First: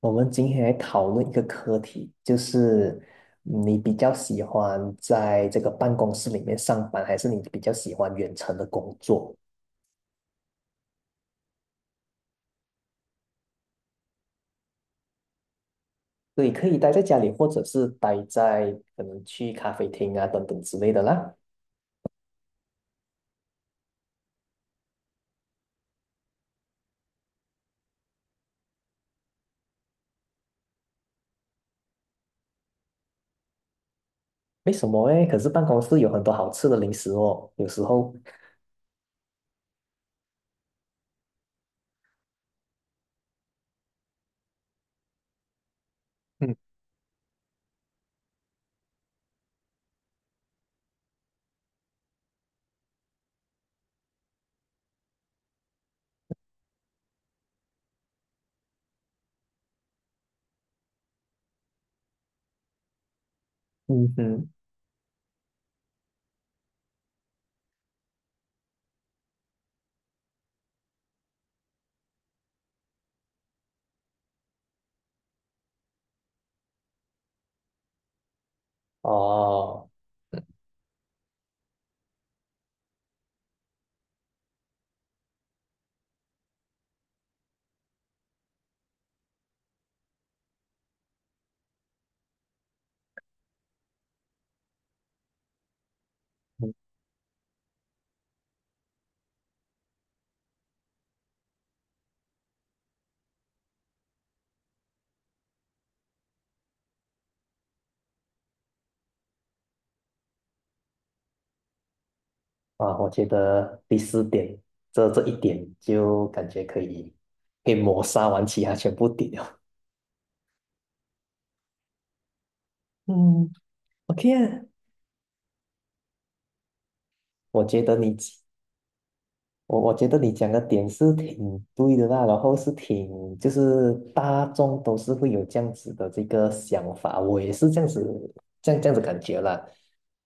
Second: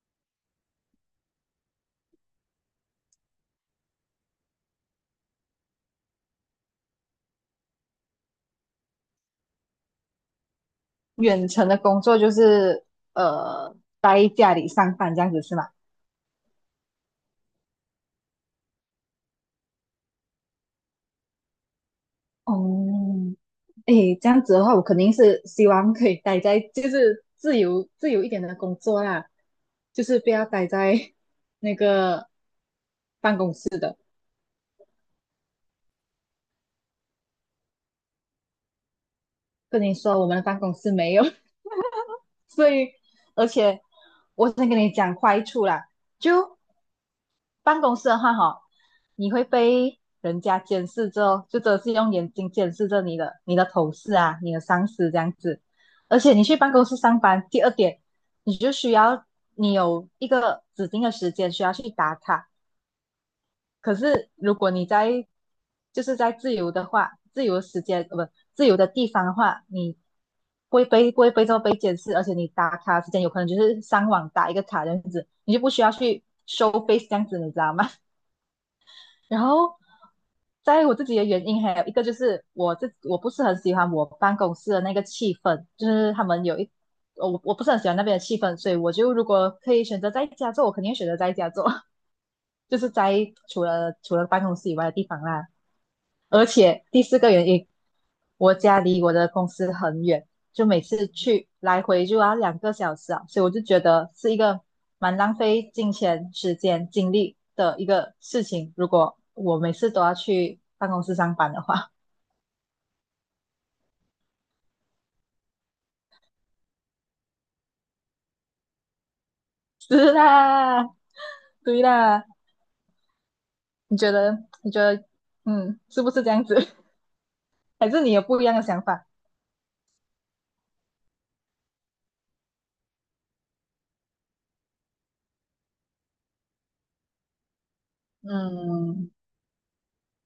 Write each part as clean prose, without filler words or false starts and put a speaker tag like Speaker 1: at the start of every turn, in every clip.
Speaker 1: 我们今天来讨论一个课题，就是你比较喜欢在这个办公室里面上班，还是你比较喜欢远程的工作？
Speaker 2: 远程的工作就是呃待家里上班这样子是吗？
Speaker 1: 对，可以待在家里，或者是待在可能去咖啡厅啊等等之类的啦。
Speaker 2: 哦，诶，这样子的话，我肯定是希望可以待在就是自由一点的工作啦，就是不要待在那个
Speaker 1: 为什么诶？可是办公室有很多好吃的零食哦，有时候，
Speaker 2: 跟你说我们的办公室没有，所以而且我先跟你讲坏处啦，就办公室的话哈，你会被人家监视着，后，就真的是用眼睛监视着你的同事啊，你的上司这样子。而且你去办公室上班，第2点，你就需要你有一个指定的时间需要去打卡。可
Speaker 1: 嗯
Speaker 2: 是
Speaker 1: 哼。
Speaker 2: 如果你在就是在自由的话，自由的时间不自由的地方的话，你不会被这么被监视，而且你打卡时间有可能就是上网打一个卡这样子，你就不需要去收 face 这样子，你知道吗？然后
Speaker 1: 哦。
Speaker 2: 在我自己的原因，还有一个就是我不是很喜欢我办公室的那个气氛，就是他们有一我不是很喜欢那边的气氛，所以我就如果可以选择在家做，我肯定选择在家做，就是在除了办公室以外的地方啦。而
Speaker 1: 嗯
Speaker 2: 且第4个原因，我家离我的公司很远，就每次去来回就要两个小时啊，所以我就觉得是一个蛮浪费金钱、时间、精力的一个事情。如果我每次都要去办公室上班的话，
Speaker 1: 啊，我觉得第四点，这一点就感觉可以抹杀完其他全部点了。
Speaker 2: 是啦，对啦，
Speaker 1: 嗯
Speaker 2: 你觉
Speaker 1: ，OK
Speaker 2: 得？
Speaker 1: 啊，
Speaker 2: 你觉得，嗯，是不是这样子？
Speaker 1: 我 觉
Speaker 2: 还
Speaker 1: 得
Speaker 2: 是你
Speaker 1: 你，
Speaker 2: 有不一样的想法？
Speaker 1: 我觉得你讲的点是挺对的啦，然后是挺就是大众都是会有这样子的这个想法，我也是这样子，这样子
Speaker 2: 嗯
Speaker 1: 感觉啦。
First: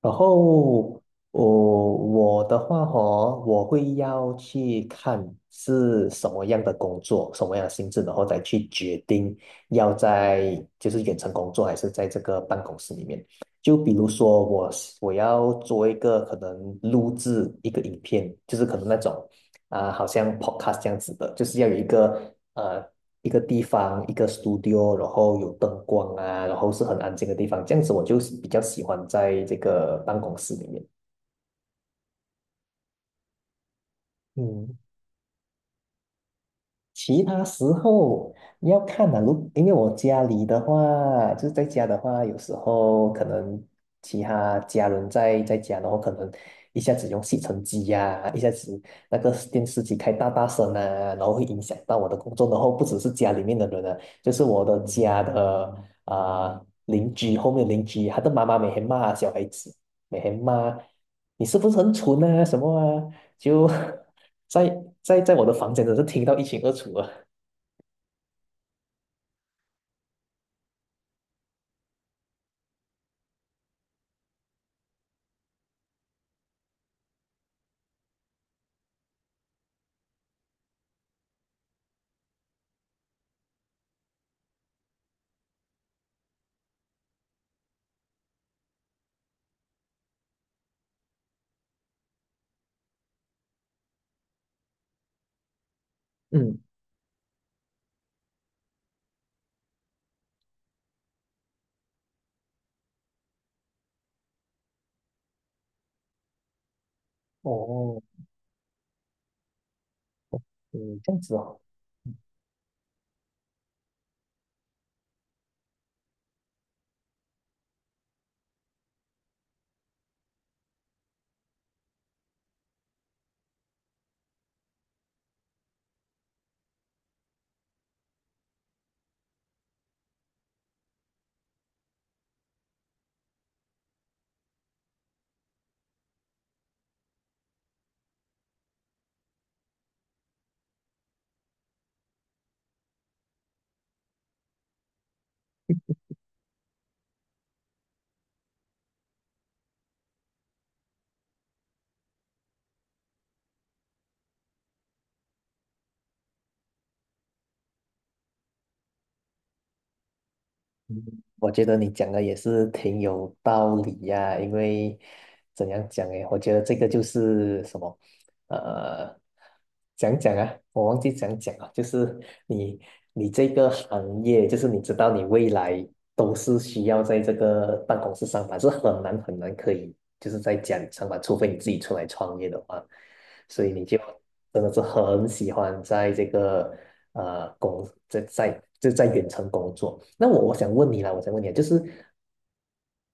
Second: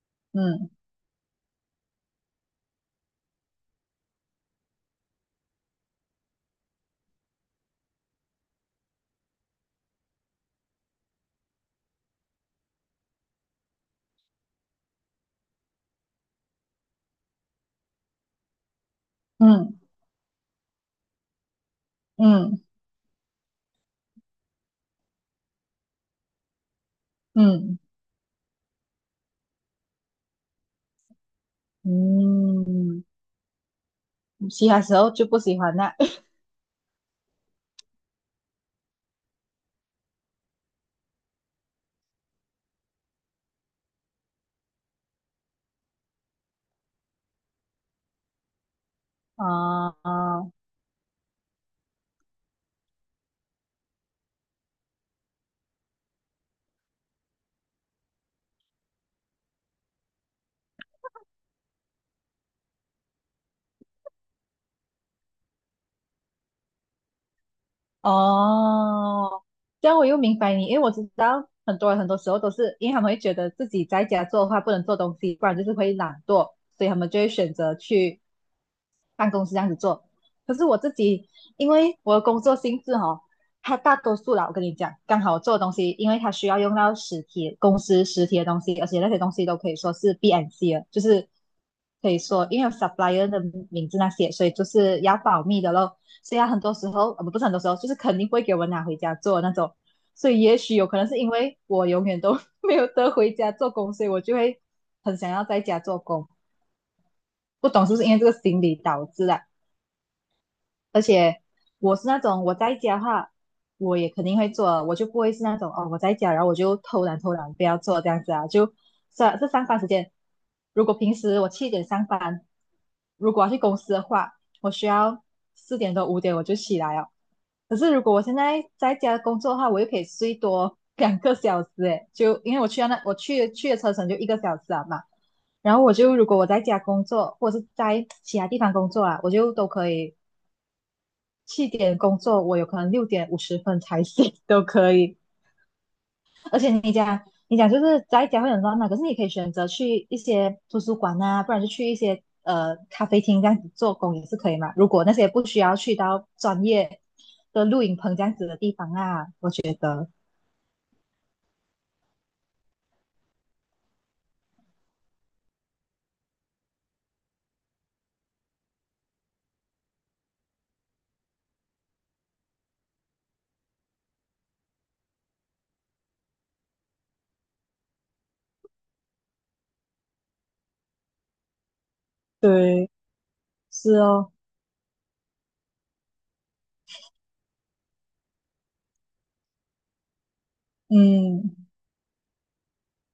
Speaker 1: 然
Speaker 2: 嗯
Speaker 1: 后我的话哦，我会要去看是什么样的工作，什么样的性质，然后再去决定要在就是远程工作还是在这个办公室里面。就比如说我要做一个可能录制一个影片，就是可能那种
Speaker 2: 嗯
Speaker 1: 啊、好像 podcast 这样子的，就是要有一个。
Speaker 2: 嗯
Speaker 1: 一个地方，一个 studio,然后有灯光啊，然后是很安静的地方，这
Speaker 2: 嗯
Speaker 1: 样子我就比较喜欢在这个办公室里面。
Speaker 2: 嗯，其
Speaker 1: 嗯，
Speaker 2: 他时候就不喜欢那
Speaker 1: 其他时候要看啊，如因为我家里的话，就是在家的话，有时候可能其他家人在家，然后可能一下子用吸尘机呀、一下子那个电视机
Speaker 2: 啊
Speaker 1: 开大大
Speaker 2: 啊
Speaker 1: 声啊，然后会影响到我的工作。然后不只是家里面的人啊，就是我的家的啊、邻居后面的邻居，他的妈妈每天骂小孩子，每天骂你是不是很蠢啊什么啊，就 在我的房间，真是听到一清二楚啊。
Speaker 2: 哦，这样我又明白你，因为我知道很多人很多时候都是因为他们会觉得自己在家做的话不能做东西，不然就是会懒惰，所以他们就会选择去办公室这样子做。可是我自己，因为我的工作性质哦，它大多数啦，我跟你讲，刚好我做的东西，因为它需要用到实体公司实体的东西，而且那些东西都可以说是 B a n C 的，就是可以说因为有 supplier 的名字那些，所以就是要保密的咯。所以它
Speaker 1: 嗯。
Speaker 2: 很多时候，不是很多时候，就是肯定不会给我拿回家做那种。所以也许有可能是因为我永远都 没有得回家做工，所以我就会很想要在家做工。不懂是不
Speaker 1: 哦。
Speaker 2: 是因为这个心理导致的？
Speaker 1: 嗯。
Speaker 2: 而
Speaker 1: 这样子
Speaker 2: 且
Speaker 1: 哦。
Speaker 2: 我是那种我在家的话，我也肯定会做的，我就不会是那种哦我在家，然后我就偷懒不要做这样子啊。就是啊这上班时间，如果平时我七点上班，如果要去公司的话，我需要4点多5点我就起来哦。可是如果我现在在家工作的话，我又可以睡多 两个小时诶，就因为我去的车程就1个小时啊嘛。然后我就如果我在家工作，或者是在其他地方工作啊，我就都可以七点工作，我有可能6点50分才 醒都可以。而且你讲就是在家会很乱嘛，可是你可以选择去一些图书馆啊，不然就去一些咖啡厅这样子做工也是可以嘛。如果那些不需要去到专业的录影棚这样子的地方啊，我觉得
Speaker 1: 嗯，我觉得你讲的也是挺有道理呀、因为怎样讲诶，我觉得这个就是什么，呃，讲讲啊，我忘记讲了，就是你你这个行业，就是你知道你未来都是需要在这个办公室上班，是很难可以就是在家里上班，除非你自己出来创业的话，
Speaker 2: 对，
Speaker 1: 所以你
Speaker 2: 是
Speaker 1: 就
Speaker 2: 哦，
Speaker 1: 真的是很喜欢在这个。呃工在在就在远程工作。那我想问你啦，我想问你
Speaker 2: 嗯，
Speaker 1: 啊，就是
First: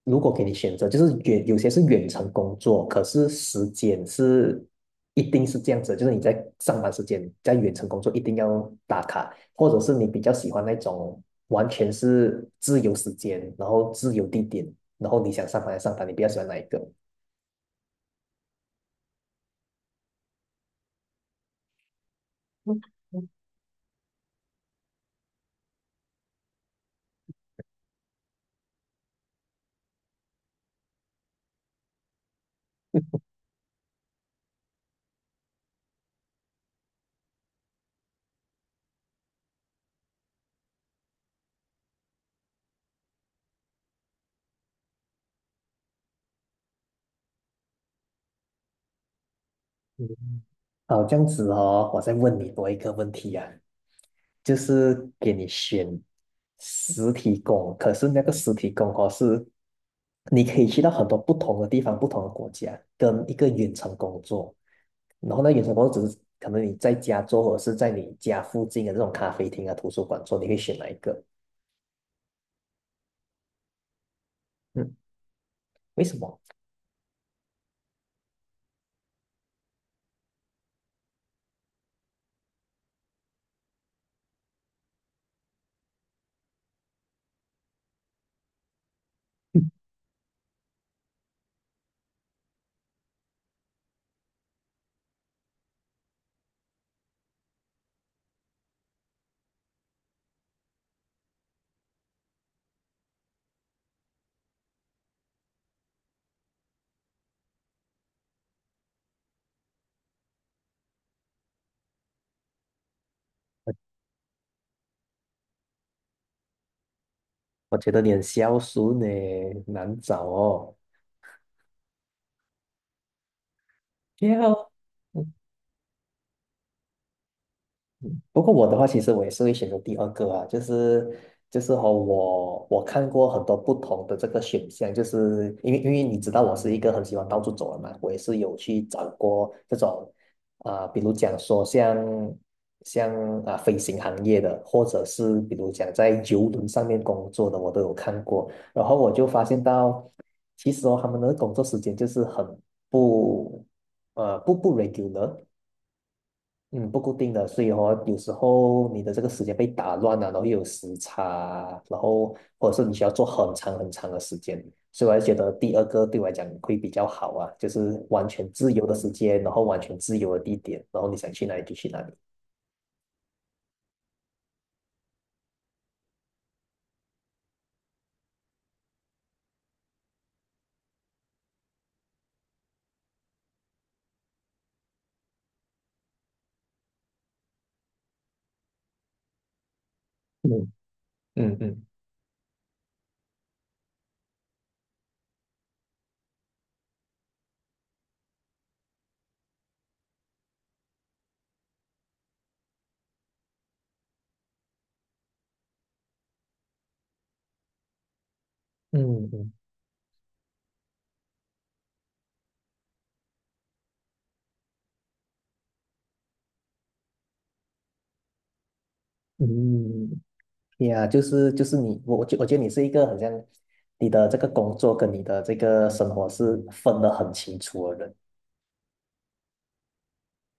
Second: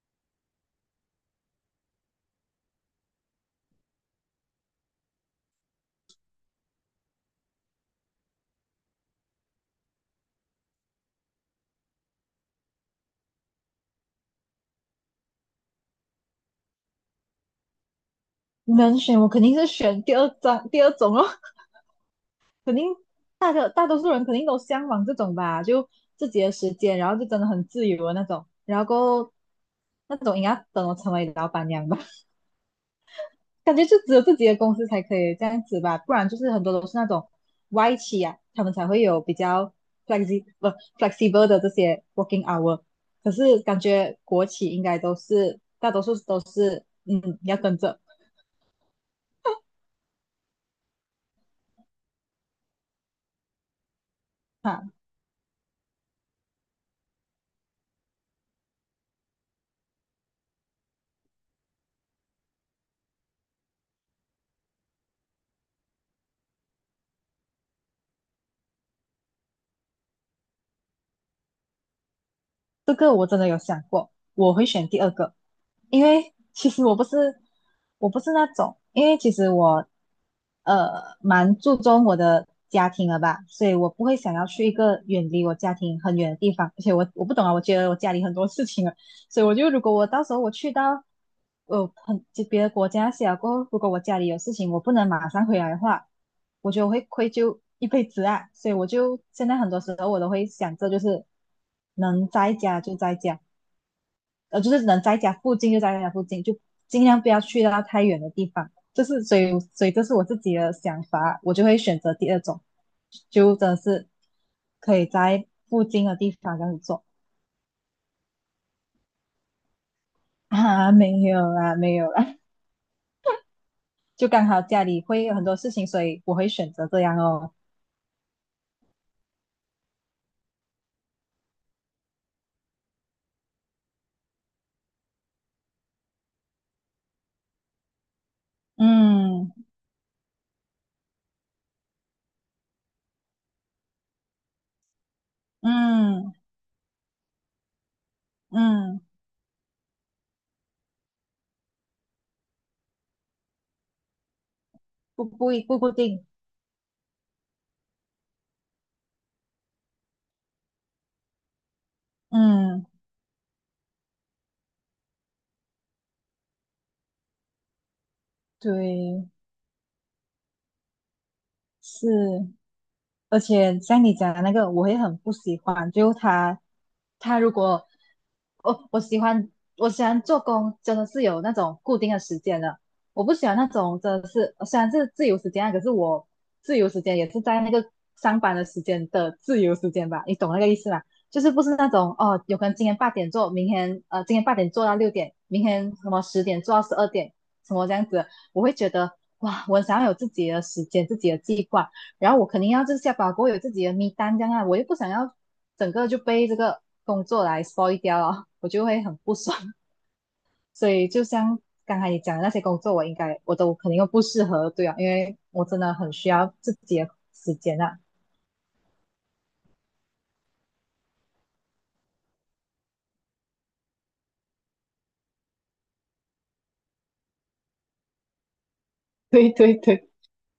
Speaker 1: 如果给你选择，就是远有些是远程工作，可是时间是一定是这样子，就是你在上班时间在远程工作一定要打卡，或者是你比较喜欢那种完全是自由时间，然后自由地点，然后你想上班就上班，你比较喜欢哪一个？
Speaker 2: 能选我肯定是选第二种哦。肯定大多数人肯定都向往这种吧，就自己的时间，然后就真的很自由的那种，然后够那种应该等我成为老板娘吧，感觉就只有自己的公司才可以这样子吧，不然就是很多都是那种外企啊，他们才会有比较 flexi b l 不 flexible 的这些 working hour,可是感觉国企应该都是大多数都是嗯要跟着。
Speaker 1: 好，这样子哦，我再问你多一个问题啊，就
Speaker 2: 哈。
Speaker 1: 是给你选实体工，可是那个实体工哦是，你可以去到很多不同的地方、不同的国家，跟一个远程工作，然后呢，远程工作只是可能你在家做，或者是在你家附近的这种咖啡厅啊、图书馆做，你会选哪一个？
Speaker 2: 这个我真的有想过，我会选
Speaker 1: 嗯。
Speaker 2: 第2个，
Speaker 1: 为
Speaker 2: 因
Speaker 1: 什
Speaker 2: 为
Speaker 1: 么？
Speaker 2: 其实我不是我不是那种，因为其实我呃蛮注重我的家庭了吧，所以我不会想要去一个远离我家庭很远的地方，而且我不懂啊，我觉得我家里很多事情啊，所以我就如果我到时候我去到呃很别的国家写了过后，如果我家里有事情我不能马上回来的话，我觉得我会愧疚一辈子啊，所以我就现在很多时候我都会想着，就是能在家就在家，就是能在家附近就在家附近，就尽量不要去到太远的地方。这是所以，所以这是我自己的想法，我就会选择第二种，就真的是可以在附近的地方这样子做
Speaker 1: 我觉得你很孝顺呢，难找哦。
Speaker 2: 啊，没有啦，没有啦，就
Speaker 1: 没
Speaker 2: 刚好家里会有很多事情，所以我会选择这样哦。
Speaker 1: 嗯不过我的话，其实我也是会选择第二个啊，就是就是和我我看过很多不同的这个选项，就是因为你知道我是一个很喜欢到处走的嘛，我也是有去找
Speaker 2: 嗯
Speaker 1: 过这种啊、比如讲说像啊、飞行行业的，或者是比如讲在
Speaker 2: 嗯
Speaker 1: 游轮上面工作的，我都有看过，然后
Speaker 2: 嗯，
Speaker 1: 我就发现到，其实哦，他们的工作时间就是很不不
Speaker 2: 不
Speaker 1: regular。
Speaker 2: 不一不固定。
Speaker 1: 嗯，不固定的，所以哦，有时候你的这个时间被打乱了，然后又有时差，然后或者
Speaker 2: 嗯，
Speaker 1: 是你需要做很长的时间，所以我还觉得第二个对我来讲会比较好啊，就是完全自由的时
Speaker 2: 对，
Speaker 1: 间，然后完全自由的地点，然后你想去哪里就去哪
Speaker 2: 是，
Speaker 1: 里。
Speaker 2: 而且像你讲的那个，我也很不喜欢，就他他如果我喜欢做工，真的是有那种固定的时间的。我不喜欢那种真的是虽然是自由时间啊，可是自由时间也是在那个上班的时间的自由时间吧，你懂那个
Speaker 1: 嗯
Speaker 2: 意思吗？就是
Speaker 1: 嗯
Speaker 2: 不是
Speaker 1: 嗯
Speaker 2: 那种哦，有可能今天八点做，今天8点做到6点，明天什么10点做到12点，什么这样子，我会觉得哇，我想要有自己的时间，自己的计划。然后我肯定要就是下班过后有自己的 m 单这样啊，我又不想要整个就被这个工作来 spoil 掉了，我就会很
Speaker 1: 嗯
Speaker 2: 不
Speaker 1: 嗯
Speaker 2: 爽。所以就像刚才你讲的那些工作，我应该我都肯定不适合，对啊，因为我真的很需要自己的时间啊。
Speaker 1: 嗯，呀，就是就是你，我觉得你是一个很像你的这个工作跟你的这个生活是分得很清楚的人。
Speaker 2: 对对对，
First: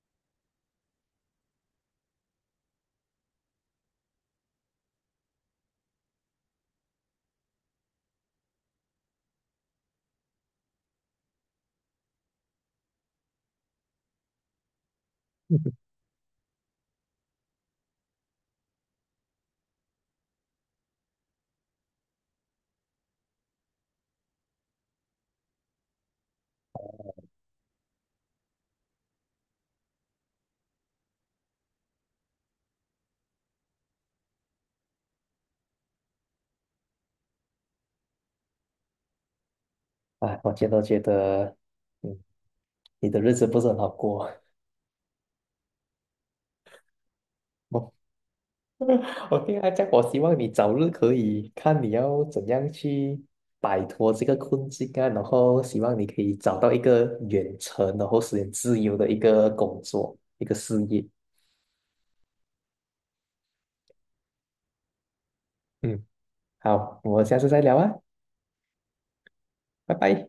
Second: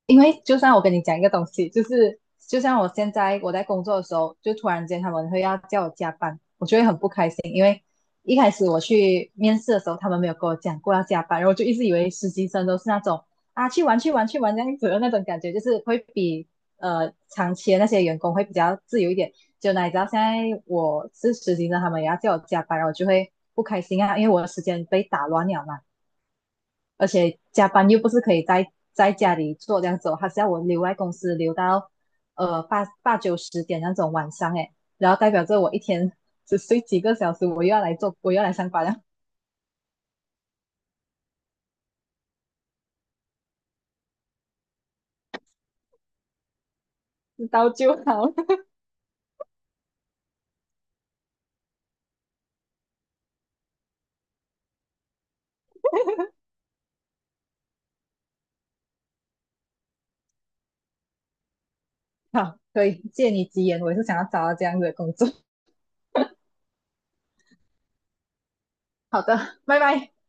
Speaker 2: 因为就算我跟你讲一个东西，就像我现在我在工作的时候，就突然间他们会要叫我加班，我就会很不开心，因为一开始我去面试的时候，他们没有跟我讲过要加班，然后我就一直以为实习生都是那种啊去玩去玩去玩这样子的那种感觉，就是 会比长期的那些员工会比较自由一点。就哪里知道现在我是实习生，他们也要叫我加班，然后我就会不开心啊，因为我的时间被打乱了嘛。而且加班又不是可以在家里做这样子哦，还是要我留在公司留到8、9、10点那种晚上诶，然后代表着我一天只睡几个小时，我又要来做，我又要来上班了，
Speaker 1: 啊，我觉得，嗯，你的日子不是很好过。
Speaker 2: 知道就
Speaker 1: 我
Speaker 2: 好。
Speaker 1: 我这讲，我希望你早日可以看你要怎样去摆脱这个困境啊，然后希望你可以找到一个远程，然后实现自由的一个工作，一个事业。
Speaker 2: 好，所以借你吉言，我也是想要找到这样子的工作。
Speaker 1: 嗯，好，我们下次再聊啊，
Speaker 2: 好的，拜
Speaker 1: 拜
Speaker 2: 拜。
Speaker 1: 拜。